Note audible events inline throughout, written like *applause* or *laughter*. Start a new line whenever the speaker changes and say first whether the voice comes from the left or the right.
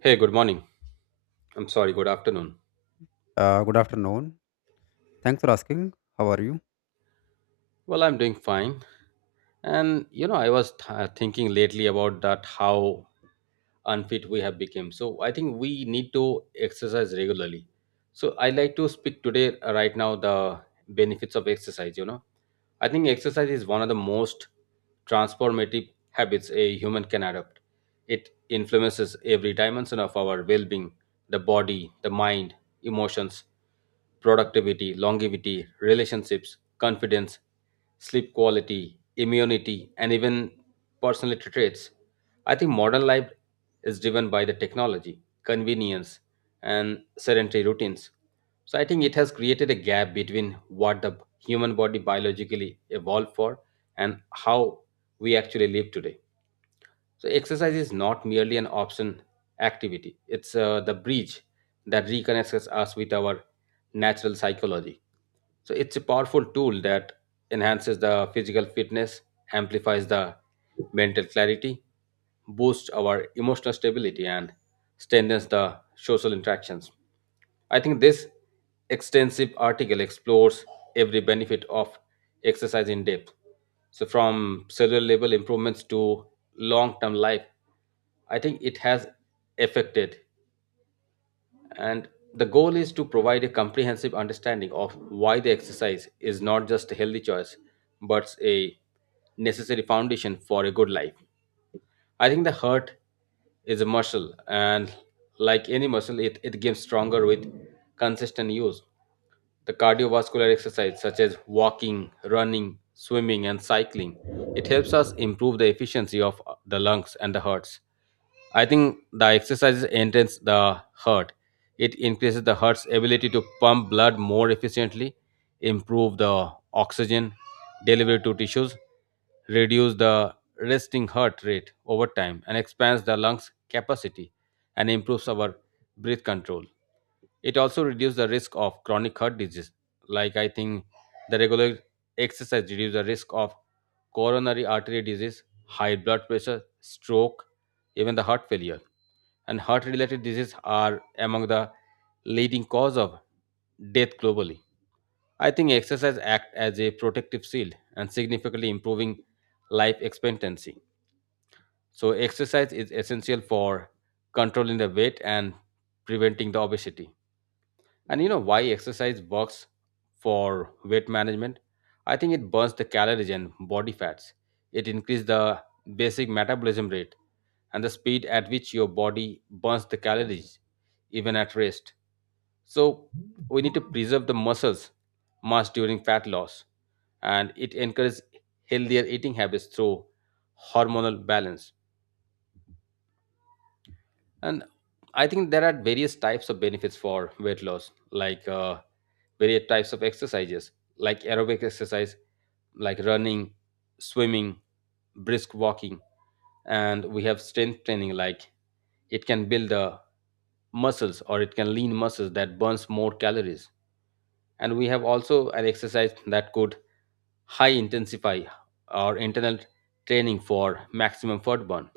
right: Hey, good morning. I'm sorry, good afternoon.
left: Good afternoon. Thanks for asking. How are you?
right: Well, I'm doing fine. And you know, I was thinking lately about that how unfit we have become. So I think we need to exercise regularly. So I like to speak today right now the benefits of exercise, you know. I think exercise is one of the most transformative habits a human can adopt. It influences every dimension of our well being, the body, the mind, emotions, productivity, longevity, relationships, confidence, sleep quality, immunity, and even personality traits. I think modern life is driven by the technology, convenience, and sedentary routines. So I think it has created a gap between what the human body biologically evolved for and how we actually live today. So exercise is not merely an option activity. It's the bridge that reconnects us with our natural psychology. So it's a powerful tool that enhances the physical fitness, amplifies the mental clarity, boost our emotional stability and strengthens the social interactions. I think this extensive article explores every benefit of exercise in depth. So, from cellular level improvements to long term life, I think it has affected. And the goal is to provide a comprehensive understanding of why the exercise is not just a healthy choice, but a necessary foundation for a good life. I think the heart is a muscle, and like any muscle, it gets stronger with consistent use. The cardiovascular exercise such as walking, running, swimming and cycling, it helps us improve the efficiency of the lungs and the hearts. I think the exercises enhance the heart. It increases the heart's ability to pump blood more efficiently, improve the oxygen delivery to tissues, reduce the resting heart rate over time, and expands the lungs capacity and improves our breath control. It also reduces the risk of chronic heart disease. Like, I think the regular exercise reduces the risk of coronary artery disease, high blood pressure, stroke, even the heart failure. And heart related diseases are among the leading cause of death globally. I think exercise act as a protective shield and significantly improving life expectancy. So exercise is essential for controlling the weight and preventing the obesity. And you know why exercise works for weight management? I think it burns the calories and body fats. It increases the basic metabolism rate and the speed at which your body burns the calories, even at rest. So we need to preserve the muscles mass during fat loss, and it encourages healthier eating habits through hormonal balance. And I think there are various types of benefits for weight loss, like various types of exercises, like aerobic exercise, like running, swimming, brisk walking, and we have strength training, like it can build the muscles or it can lean muscles that burns more calories. And we have also an exercise that could high intensify our internal training for maximum fat burn.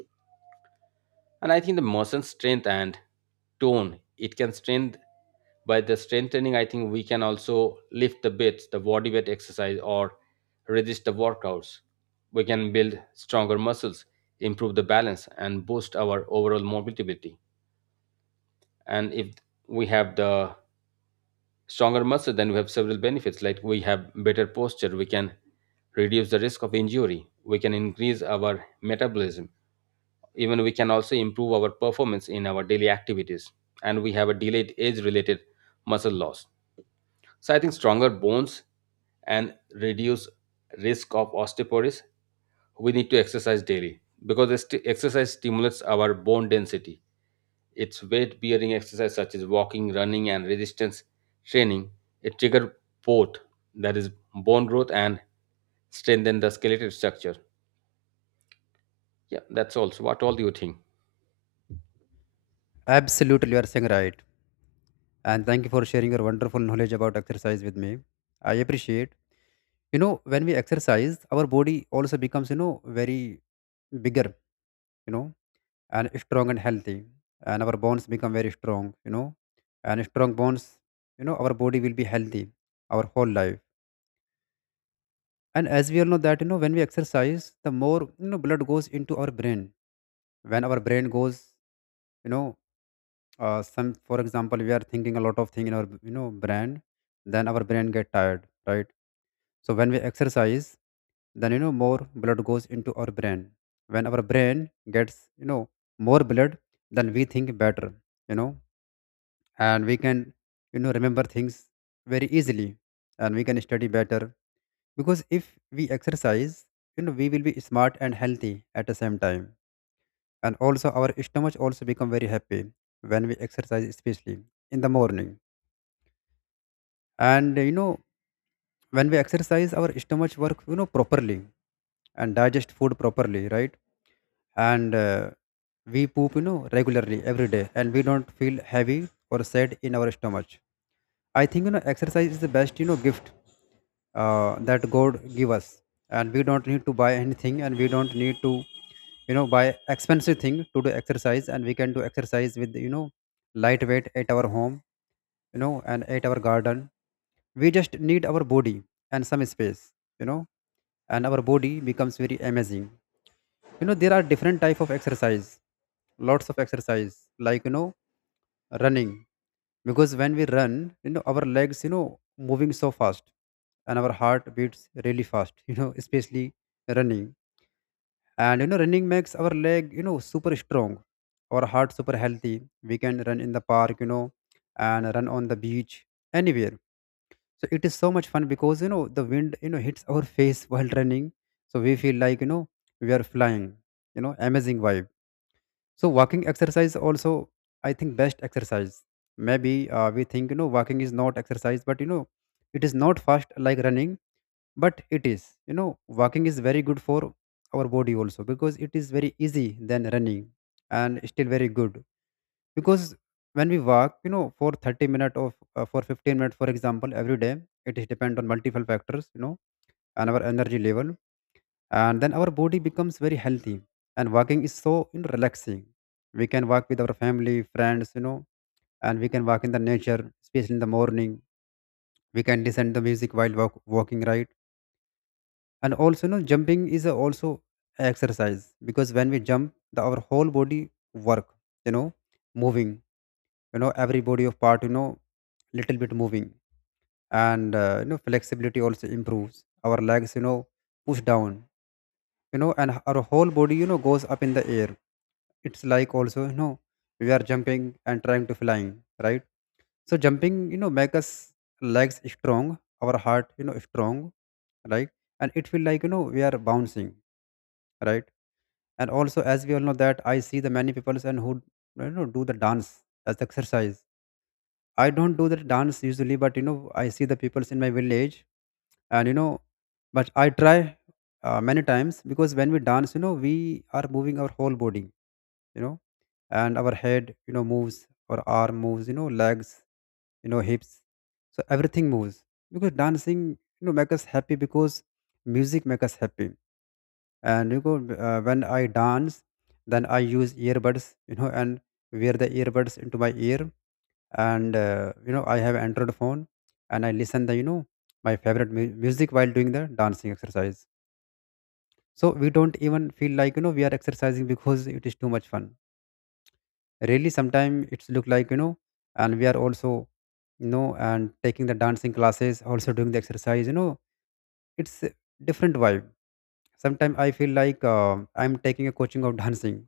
right: And I think the muscle strength and tone, it can strength by the strengthening. I think we can also lift the weights, the body weight exercise or resist the workouts. We can build stronger muscles, improve the balance and boost our overall mobility. And if we have the stronger muscle, then we have several benefits, like we have better posture, we can reduce the risk of injury, we can increase our metabolism, even we can also improve our performance in our daily activities, and we have a delayed age related muscle loss. So I think stronger bones and reduce risk of osteoporosis, we need to exercise daily, because exercise stimulates our bone density. It's weight bearing exercise such as walking, running and resistance training. It triggers both, that is, bone growth and strengthen the skeletal structure. Yeah, that's also, what all do you think?
left: Absolutely, you are saying right. And thank you for sharing your wonderful knowledge about exercise with me. I appreciate. You know, when we exercise, our body also becomes, you know, very bigger, you know, and strong and healthy. And our bones become very strong, you know, and strong bones, you know, our body will be healthy our whole life. And as we all know that, you know, when we exercise, the more, you know, blood goes into our brain. When our brain goes, you know, some for example we are thinking a lot of thing in our you know brain then our brain get tired, right? So when we exercise then you know more blood goes into our brain. When our brain gets you know more blood then we think better, you know, and we can you know remember things very easily and we can study better because if we exercise you know we will be smart and healthy at the same time. And also our stomach also become very happy when we exercise, especially in the morning. And you know when we exercise our stomach work you know properly and digest food properly, right? And we poop you know regularly every day and we don't feel heavy or sad in our stomach. I think you know exercise is the best you know gift that God give us, and we don't need to buy anything and we don't need to you know buy expensive thing to do exercise, and we can do exercise with you know lightweight at our home, you know, and at our garden. We just need our body and some space, you know, and our body becomes very amazing. You know there are different type of exercise, lots of exercise, like you know running, because when we run you know our legs you know moving so fast and our heart beats really fast *laughs* you know, especially running. And you know running makes our leg you know super strong, our heart super healthy. We can run in the park, you know, and run on the beach, anywhere. So it is so much fun because you know the wind you know hits our face while running. So we feel like you know we are flying, you know, amazing vibe. So walking exercise also I think best exercise, maybe. We think you know walking is not exercise but you know it is not fast like running, but it is you know walking is very good for our body also because it is very easy than running, and still very good. Because when we walk you know for 30 minutes of for 15 minutes for example every day, it is depend on multiple factors, you know, and our energy level, and then our body becomes very healthy. And walking is so, you know, relaxing. We can walk with our family friends, you know, and we can walk in the nature especially in the morning. We can listen the music while walking, right? And also you know jumping is a also exercise because when we jump the our whole body work, you know, moving, you know, every body of part, you know, little bit moving. And you know flexibility also improves our legs, you know, push down, you know, and our whole body you know goes up in the air. It's like also you know we are jumping and trying to flying, right? So jumping you know make us legs strong, our heart you know strong, right? And it feel like you know we are bouncing, right? And also as we all know that I see the many people and who you know do the dance as exercise. I don't do the dance usually, but you know, I see the peoples in my village, and you know but I try many times because when we dance you know we are moving our whole body, you know, and our head you know moves, our arm moves, you know, legs, you know, hips, so everything moves. Because dancing you know make us happy because music make us happy. And you know, when I dance then I use earbuds you know and wear the earbuds into my ear. And you know I have Android phone and I listen the you know my favorite music while doing the dancing exercise. So we don't even feel like you know we are exercising because it is too much fun. Really sometimes it's look like you know, and we are also, you know, and taking the dancing classes also doing the exercise, you know. It's a different vibe. Sometimes I feel like I'm taking a coaching of dancing,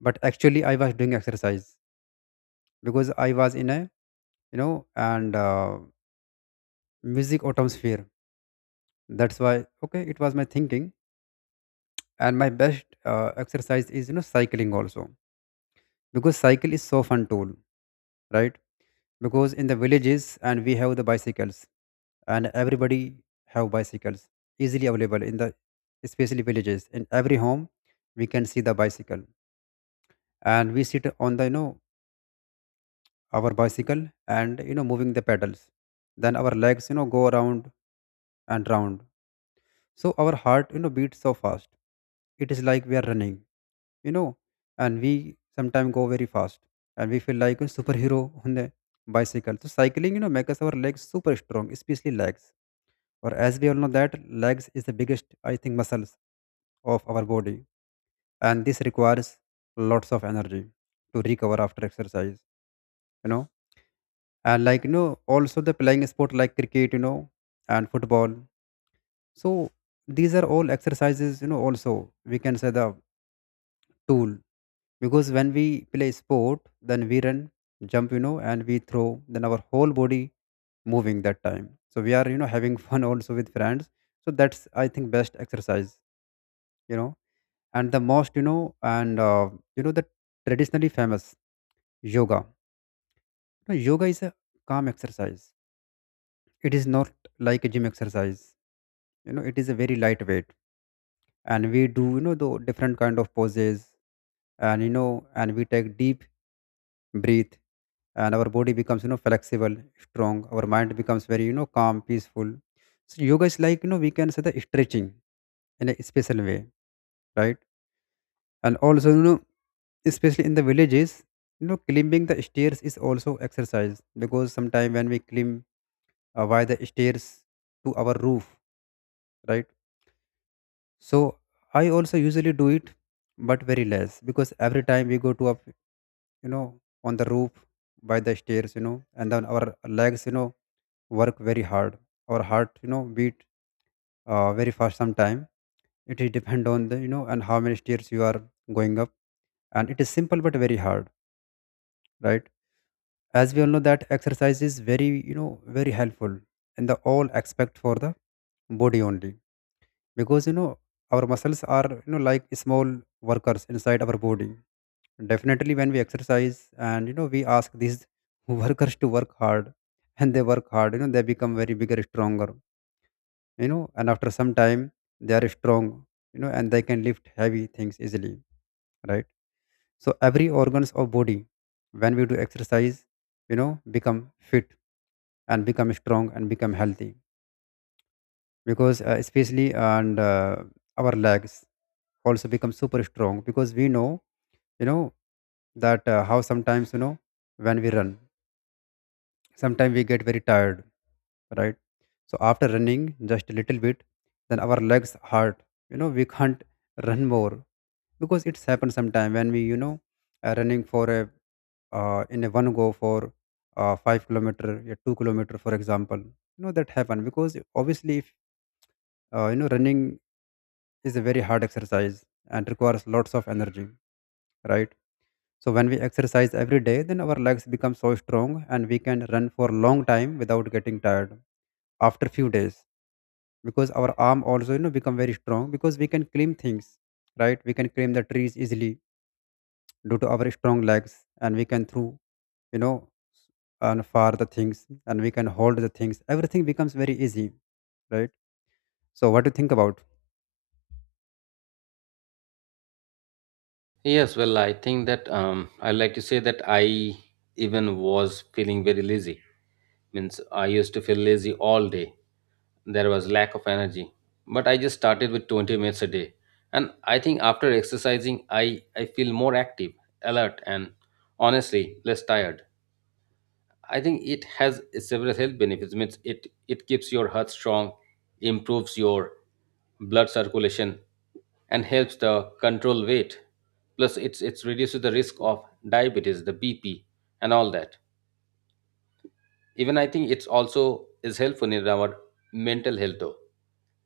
left: but actually I was doing exercise because I was in a, you know, and music atmosphere. That's why, okay, it was my thinking. And my best exercise is you know cycling also, because cycle is so fun tool, right? Because in the villages and we have the bicycles, and everybody have bicycles, easily available in the, especially villages, in every home we can see the bicycle. And we sit on the, you know, our bicycle and you know moving the pedals, then our legs you know go around and round. So our heart you know beats so fast, it is like we are running, you know. And we sometimes go very fast and we feel like a superhero on the bicycle. So cycling you know makes our legs super strong, especially legs. Or as we all know that legs is the biggest I think muscles of our body, and this requires lots of energy to recover after exercise, you know. And like you know also the playing sport like cricket, you know, and football. So these are all exercises you know also, we can say the tool, because when we play sport then we run, jump, you know, and we throw, then our whole body moving that time, so we are you know *laughs* having fun also with friends. So that's I think best exercise, you know. And the most, you know, and you know, the traditionally famous yoga. Now, yoga is a calm exercise, it is not like a gym exercise, you know, it is a very lightweight. And we do you know the different kind of poses, and you know and we take deep breathe, and our body becomes you know flexible strong, our mind becomes very you know calm peaceful. So yoga is like you know we can say the stretching in a special way, right? And also you know especially in the villages, you know climbing the stairs is also exercise, because sometimes when we climb via the stairs to our roof, right? So I also usually do it, but very less, because every time we go to a, you know, on the roof by the stairs, you know, and then our legs, you know, work very hard. Our heart, you know, beat very fast sometime. It is depend on the, you know, and how many stairs you are going up. And it is simple but very hard, right? As we all know that exercise is very, you know, very helpful in the all aspect for the body only, because you know our muscles are you know like small workers inside our body. Definitely when we exercise and you know we ask these *laughs* workers to work hard, and they work hard, you know, they become very bigger stronger, you know, and after some time they are strong, you know, and they can lift heavy things easily, right? So every organs of body, when we do exercise, you know, become fit and become strong and become healthy. Because especially and our legs also become super strong, because we know, you know, that how sometimes you know when we run sometimes we get very tired, right? So after running just a little bit then our legs hurt, you know, we can't run more, because it's happened sometime when we you know are running for a in a one go for 5 kilometers a 2 kilometers for example, you know, that happen. Because obviously if you know running is a very hard exercise and requires lots of energy, right? So when we exercise every day, then our legs become so strong and we can run for a long time without getting tired after few days. Because our arm also you know become very strong because we can climb things, right? We can climb the trees easily due to our strong legs and we can through you know and far the things, and we can hold the things. Everything becomes very easy, right? So what do you think about?
right: Yes, well, I think that I like to say that I even was feeling very lazy. Means I used to feel lazy all day. There was lack of energy, but I just started with 20 minutes a day, and I think after exercising, I feel more active, alert, and honestly less tired. I think it has several health benefits. Means it keeps your heart strong, improves your blood circulation, and helps the control weight. Plus, it's reduces the risk of diabetes, the BP, and all that. Even I think it's also is helpful in our mental health though,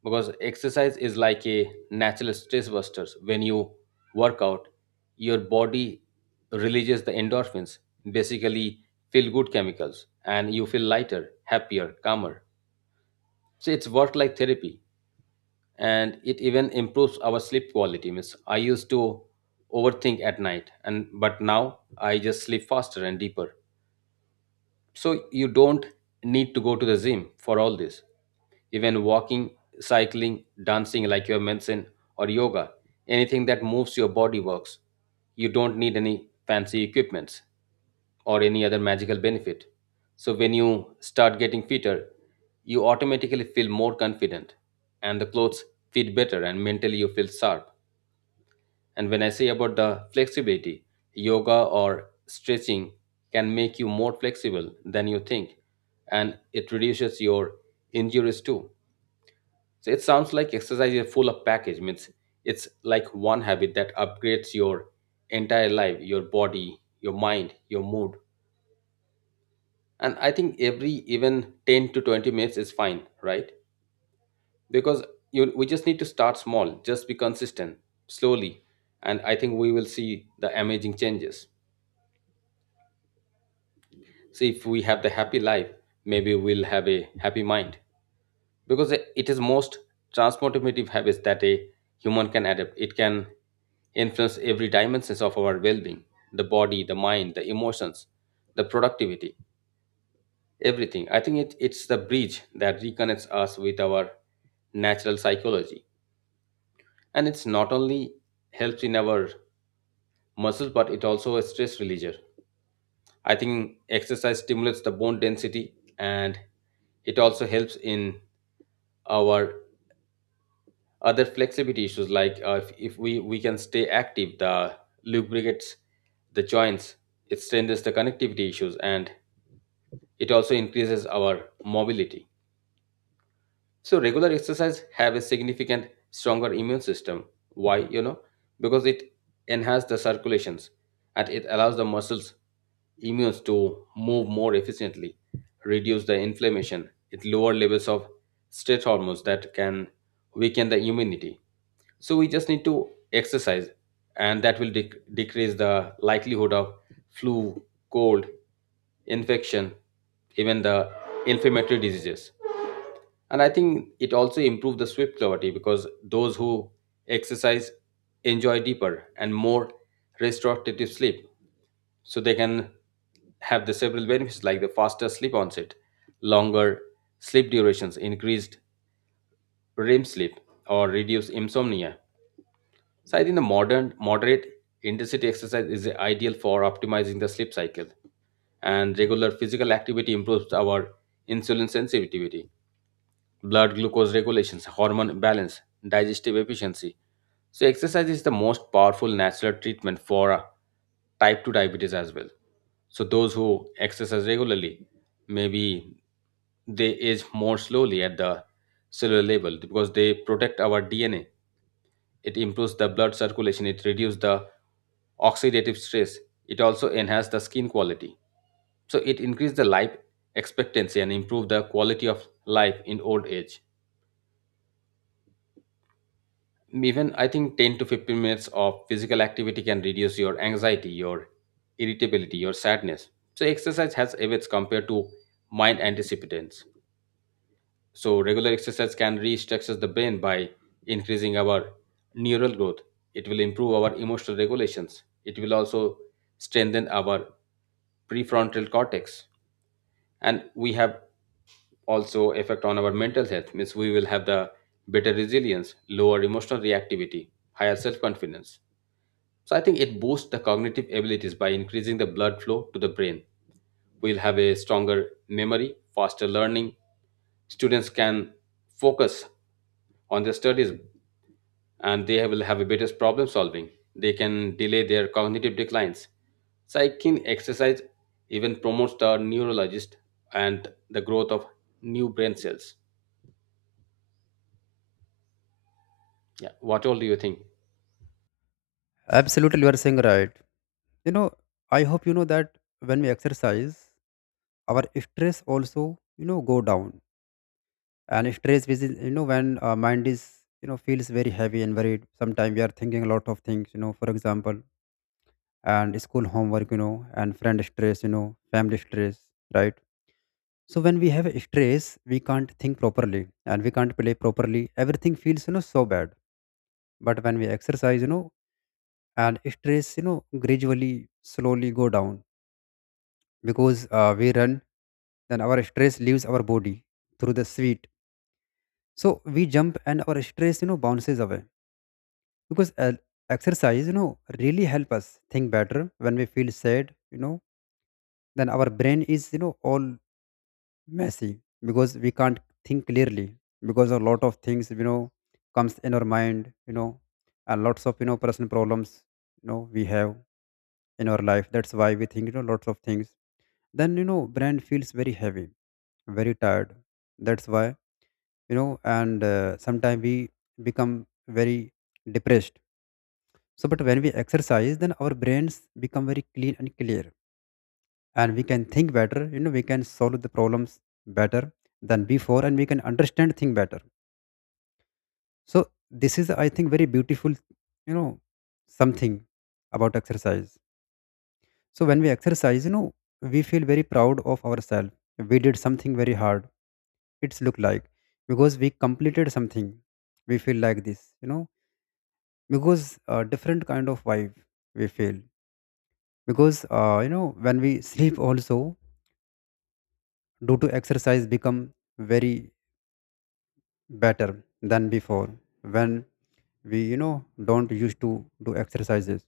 right: because exercise is like a natural stress buster. When you work out, your body releases the endorphins, basically feel good chemicals, and you feel lighter, happier, calmer. So it's worked like therapy, and it even improves our sleep quality. Means I used to overthink at night, and but now I just sleep faster and deeper. So you don't need to go to the gym for all this. Even walking, cycling, dancing, like you have mentioned, or yoga, anything that moves your body works. You don't need any fancy equipments or any other magical benefit. So when you start getting fitter, you automatically feel more confident and the clothes fit better, and mentally you feel sharp. And when I say about the flexibility, yoga or stretching can make you more flexible than you think, and it reduces your injuries too. So it sounds like exercise is full of package. Means it's like one habit that upgrades your entire life, your body, your mind, your mood. And I think every even 10 to 20 minutes is fine, right? Because you we just need to start small, just be consistent, slowly, and I think we will see the amazing changes. See, if we have the happy life, maybe we'll have a happy mind, because it is most transformative habits that a human can adapt. It can influence every dimensions of our well-being, the body, the mind, the emotions, the productivity, everything. I think it's the bridge that reconnects us with our natural psychology, and it's not only helps in our muscles, but it also a stress reliever. I think exercise stimulates the bone density and it also helps in our other flexibility issues like if, we can stay active, the lubricates the joints, it strengthens the connectivity issues and it also increases our mobility. So regular exercise have a significant stronger immune system. Why? You know, because it enhances the circulations and it allows the muscles immunes to move more efficiently, reduce the inflammation, it lower levels of stress hormones that can weaken the immunity. So we just need to exercise and that will decrease the likelihood of flu, cold, infection, even the inflammatory diseases. And I think it also improved the swift clarity, because those who exercise enjoy deeper and more restorative sleep. So they can have the several benefits like the faster sleep onset, longer sleep durations, increased REM sleep or reduced insomnia. So I think the modern moderate intensity exercise is ideal for optimizing the sleep cycle. And regular physical activity improves our insulin sensitivity, blood glucose regulations, hormone balance, digestive efficiency. So, exercise is the most powerful natural treatment for type 2 diabetes as well. So, those who exercise regularly, maybe they age more slowly at the cellular level, because they protect our DNA. It improves the blood circulation, it reduces the oxidative stress, it also enhances the skin quality. So, it increases the life expectancy and improve the quality of life in old age. Even I think 10 to 15 minutes of physical activity can reduce your anxiety, your irritability, your sadness. So exercise has effects compared to mind antecipitants. So regular exercise can restructure the brain by increasing our neural growth. It will improve our emotional regulations, it will also strengthen our prefrontal cortex, and we have also effect on our mental health. Means we will have the better resilience, lower emotional reactivity, higher self confidence. So I think it boosts the cognitive abilities by increasing the blood flow to the brain. We'll have a stronger memory, faster learning. Students can focus on their studies and they will have a better problem solving. They can delay their cognitive declines. Cycling exercise even promotes the neurologist and the growth of new brain cells. Yeah. What all do you think?
left: Absolutely, you are saying right. you know I hope you know that when we exercise, our stress also go down. And stress, which is when our mind is feels very heavy and worried. Sometimes we are thinking a lot of things, for example, and school homework, and friend stress, family stress, right? So when we have a stress, we can't think properly and we can't play properly. Everything feels so bad. But when we exercise, and stress gradually, slowly go down. Because we run, then our stress leaves our body through the sweat. So we jump and our stress bounces away. Because exercise really help us think better. When we feel sad, then our brain is all messy, because we can't think clearly, because a lot of things comes in our mind, and lots of personal problems we have in our life. That's why we think lots of things. Then brain feels very heavy, very tired. That's why and sometimes we become very depressed. So but when we exercise, then our brains become very clean and clear, and we can think better. We can solve the problems better than before, and we can understand things better. So this is, I think, very beautiful, you know something about exercise. So when we exercise, we feel very proud of ourselves. We did something very hard, it's look like, because we completed something. We feel like this, because different kind of vibe we feel. Because when we sleep also, due to exercise, become very better than before, when we don't used to do exercises.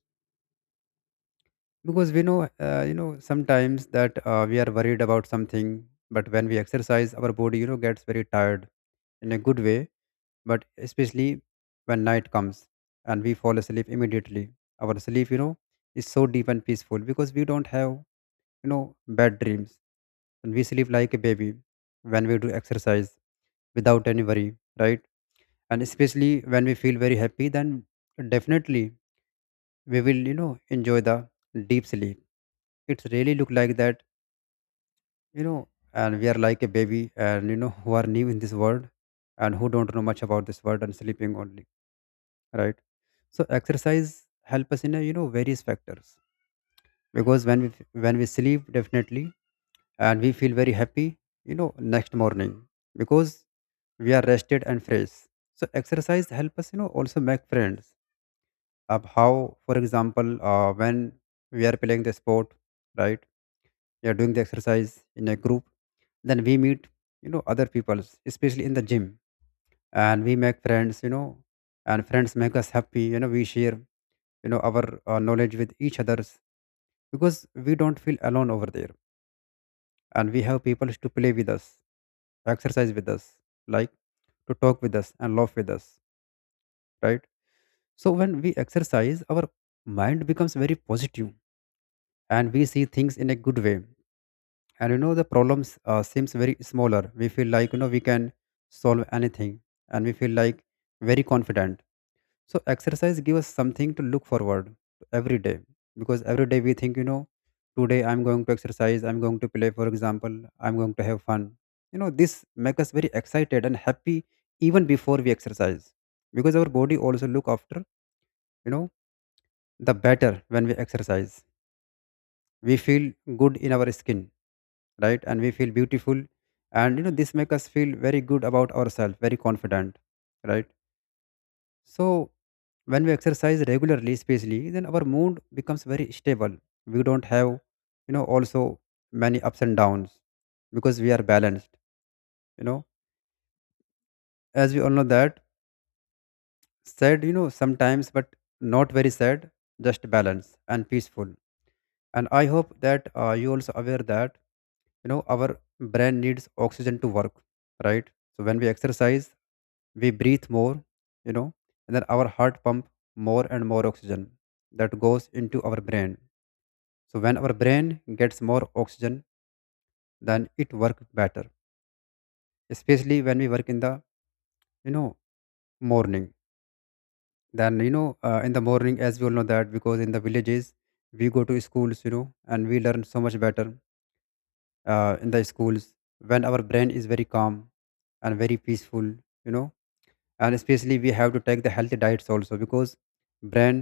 left: Because we know, sometimes that we are worried about something. But when we exercise, our body gets very tired in a good way. But especially when night comes and we fall asleep immediately, our sleep is so deep and peaceful, because we don't have bad dreams, and we sleep like a baby when we do exercise, without any worry, right? And especially when we feel very happy, then definitely we will enjoy the deep sleep. It's really look like that, you know and we are like a baby, and who are new in this world, and who don't know much about this world and sleeping only, right? So exercise help us in a, various factors. Because when we sleep definitely, and we feel very happy, next morning, because we are rested and fresh. So exercise help us, also make friends. Of how, for example, when we are playing the sport, right, we are doing the exercise in a group, then we meet other peoples, especially in the gym, and we make friends, and friends make us happy. We share our knowledge with each others, because we don't feel alone over there, and we have people to play with us, exercise with us, like to talk with us and laugh with us, right? So when we exercise, our mind becomes very positive, and we see things in a good way. And the problems seems very smaller. We feel like we can solve anything, and we feel like very confident. So exercise gives us something to look forward to every day, because every day we think, you know, today I'm going to exercise, I'm going to play, for example, I'm going to have fun. You know, this makes us very excited and happy even before we exercise, because our body also look after, you know, the better when we exercise. We feel good in our skin, right? And we feel beautiful. And, this makes us feel very good about ourselves, very confident, right? So, when we exercise regularly, especially, then our mood becomes very stable. We don't have, also many ups and downs, because we are balanced, you know. As we all know that, sad, sometimes, but not very sad, just balance and peaceful. And I hope that you also aware that, our brain needs oxygen to work, right? So, when we exercise, we breathe more, you know and then our heart pump more and more oxygen that goes into our brain. So when our brain gets more oxygen, then it works better, especially when we work in the you know morning. Then in the morning, as we all know that, because in the villages we go to schools, and we learn so much better in the schools, when our brain is very calm and very peaceful, you know and especially we have to take the healthy diets also, because brain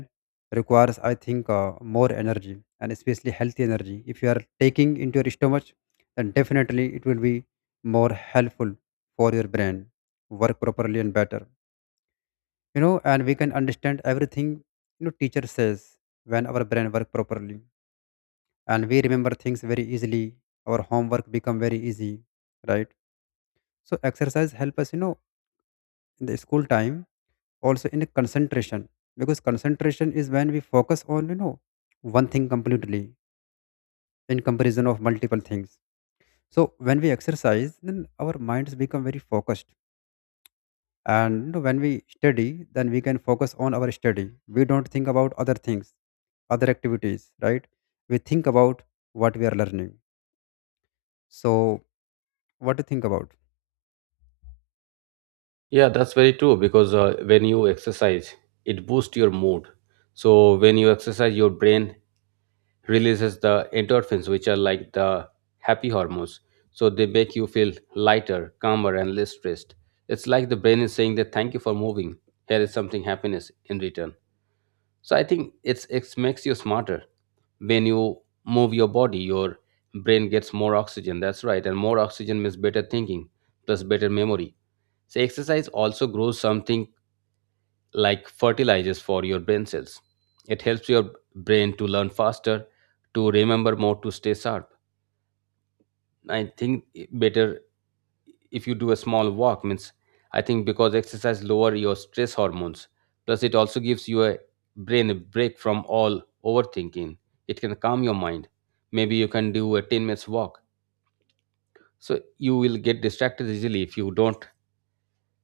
left: requires, I think, more energy. And especially healthy energy, if you are taking into your stomach, then definitely it will be more helpful for your brain work properly and better. And we can understand everything teacher says when our brain work properly, and we remember things very easily, our homework become very easy, right? So exercise help us, in the school time, also in concentration, because concentration is when we focus on one thing completely, in comparison of multiple things. So when we exercise, then our minds become very focused. And you know, when we study, then we can focus on our study. We don't think about other things, other activities, right? We think about what we are learning. So what do you think about?
right: Yeah, that's very true, because when you exercise, it boosts your mood. So when you exercise, your brain releases the endorphins, which are like the happy hormones. So they make you feel lighter, calmer, and less stressed. It's like the brain is saying that thank you for moving. Here is something happiness in return. So I think it's, it makes you smarter. When you move your body, your brain gets more oxygen, that's right, and more oxygen means better thinking, plus better memory. So exercise also grows something like fertilizers for your brain cells. It helps your brain to learn faster, to remember more, to stay sharp. I think better if you do a small walk. Means I think because exercise lower your stress hormones, plus it also gives you a brain a break from all overthinking. It can calm your mind. Maybe you can do a 10 minutes walk. So you will get distracted easily if you don't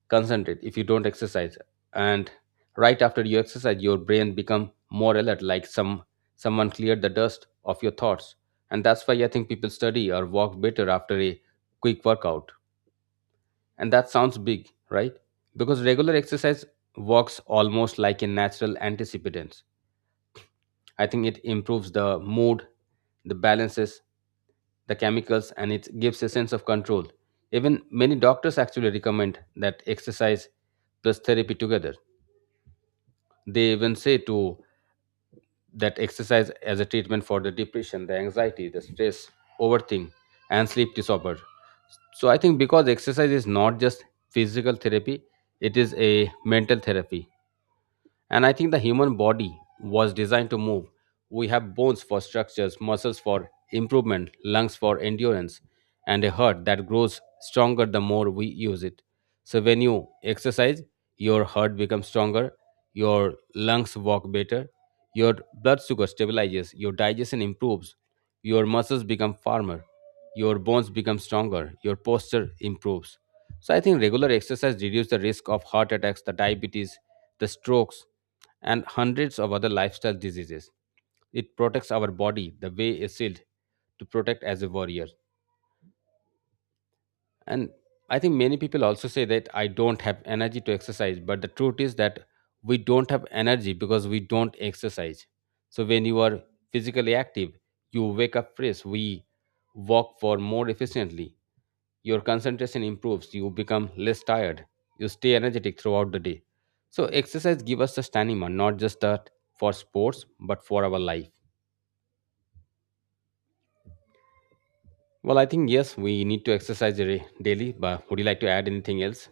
right: concentrate, if you don't exercise. And right after you exercise, your brain become more alert, like some someone cleared the dust of your thoughts. And that's why I think people study or walk better after a quick workout. And that sounds big, right? Because regular exercise works almost like a natural antecipient. I think it improves the mood, the balances, the chemicals, and it gives a sense of control. Even many doctors actually recommend that exercise plus therapy together. They even say to that exercise as a treatment for the depression, the anxiety, the stress, overthink, and sleep disorder. So I think because exercise is not just physical therapy, it is a mental therapy. And I think the human body was designed to move. We have bones for structures, muscles for improvement, lungs for endurance, and a heart that grows stronger the more we use it. So when you exercise, your heart becomes stronger, your lungs work better, your blood sugar stabilizes, your digestion improves, your muscles become firmer, your bones become stronger, your posture improves. So I think regular exercise reduces the risk of heart attacks, the diabetes, the strokes, and hundreds of other lifestyle diseases. It protects our body the way a shield to protect as a warrior. And I think many people also say that I don't have energy to exercise, but the truth is that we don't have energy because we don't exercise. So when you are physically active, you wake up fresh, we walk for more efficiently, your concentration improves, you become less tired, you stay energetic throughout the day. So exercise give us the stamina, not just that for sports, but for our life. Well, I think yes, we need to exercise daily, but would you like to add anything else?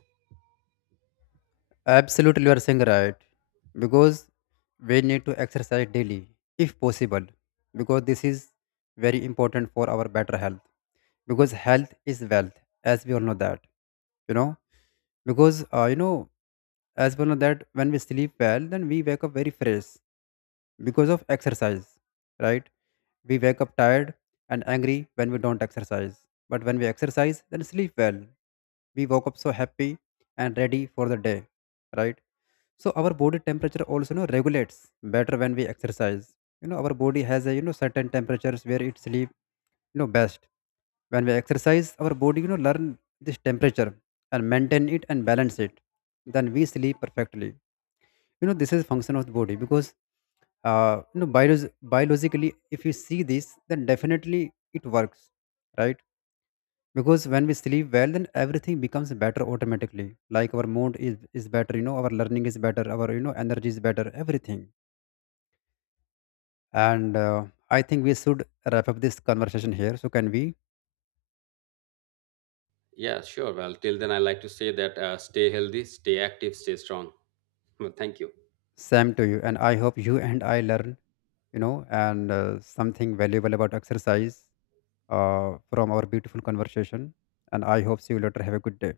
left: Absolutely, you are saying right. Because we need to exercise daily, if possible, because this is very important for our better health. Because health is wealth, as we all know that. You know, because as we all know that, when we sleep well, then we wake up very fresh because of exercise, right? We wake up tired and angry when we don't exercise. But when we exercise, then sleep well. We woke up so happy and ready for the day, right? So our body temperature also, you know, regulates better when we exercise. You know, our body has a certain temperatures where it sleep best. When we exercise, our body learn this temperature and maintain it and balance it, then we sleep perfectly. You know, this is function of the body. Because you know, biologically, if you see this, then definitely it works, right? Because when we sleep well, then everything becomes better automatically. Like our mood is better. You know, our learning is better, our, you know, energy is better, everything. And I think we should wrap up this conversation here, so can we?
right: Yeah, sure. Well, till then I like to say that stay healthy, stay active, stay strong. Well, thank you.
left: Same to you, and I hope you *laughs* and I learn, you know, and something valuable about exercise from our beautiful conversation. And I hope see you later. Have a good day.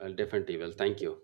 right: Well, definitely. Well, thank you.